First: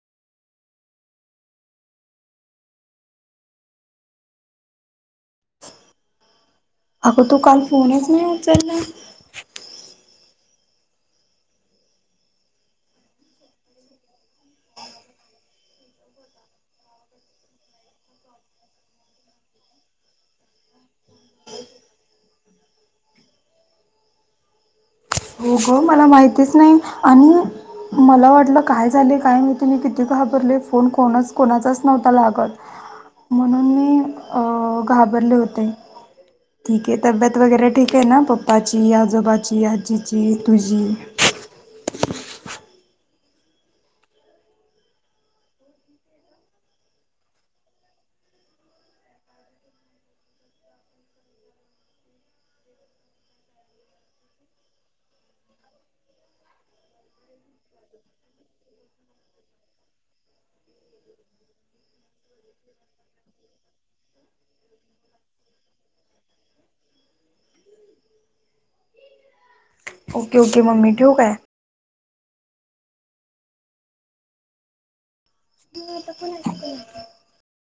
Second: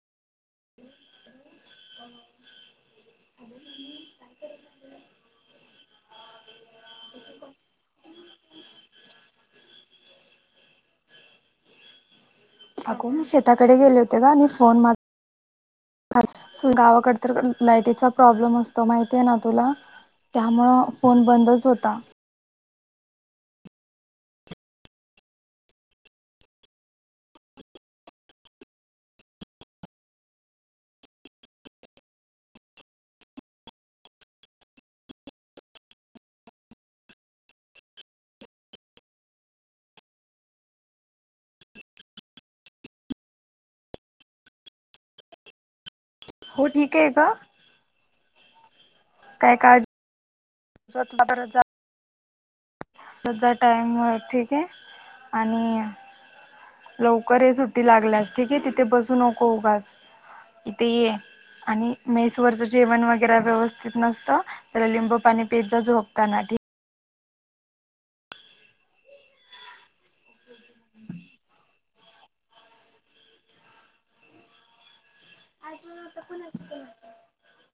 य [unintelligible] अगं तू काल फोनच नाही उचलला? अगो मी शेताकडे गेले होते गं, आणि फोन मऽऽ स गावाकड तर लाइटीचा प्रॉब्लेम असतो, माहिती आहे ना तुला. त्यामुळं फोन बंदच होता. हो ग मला माहितीच नाही, आणिऽऽ मला वाटलं काय झालेय, काय मी किती घाबरले, फोन कोणाच कोणाचाच नव्हता लागत. म्हणून मी अ घाबरले होते. ठीक य, तब्येत वगैरे ठीक आहे ना पप्पाची, आजोबाची, आजी. जी, तुझी. [unintelligible] हो, ठीक आहे गं. काय काळजी? [unintelligible] त्याझ टाईम ठीक आह, आणि लवकर ऐ सुट्टी लागल्यास ठीके, तिथे बसू नको उगाच. इथे ये, आणि मै, वरच जेवण वगैरे व्यवस्थित नसतं, तर लिंबू पाणी पेत जा झोपताना ठी [unintelligible] ओके ओके, मम्मी ठिऊ काय? [unintelligible]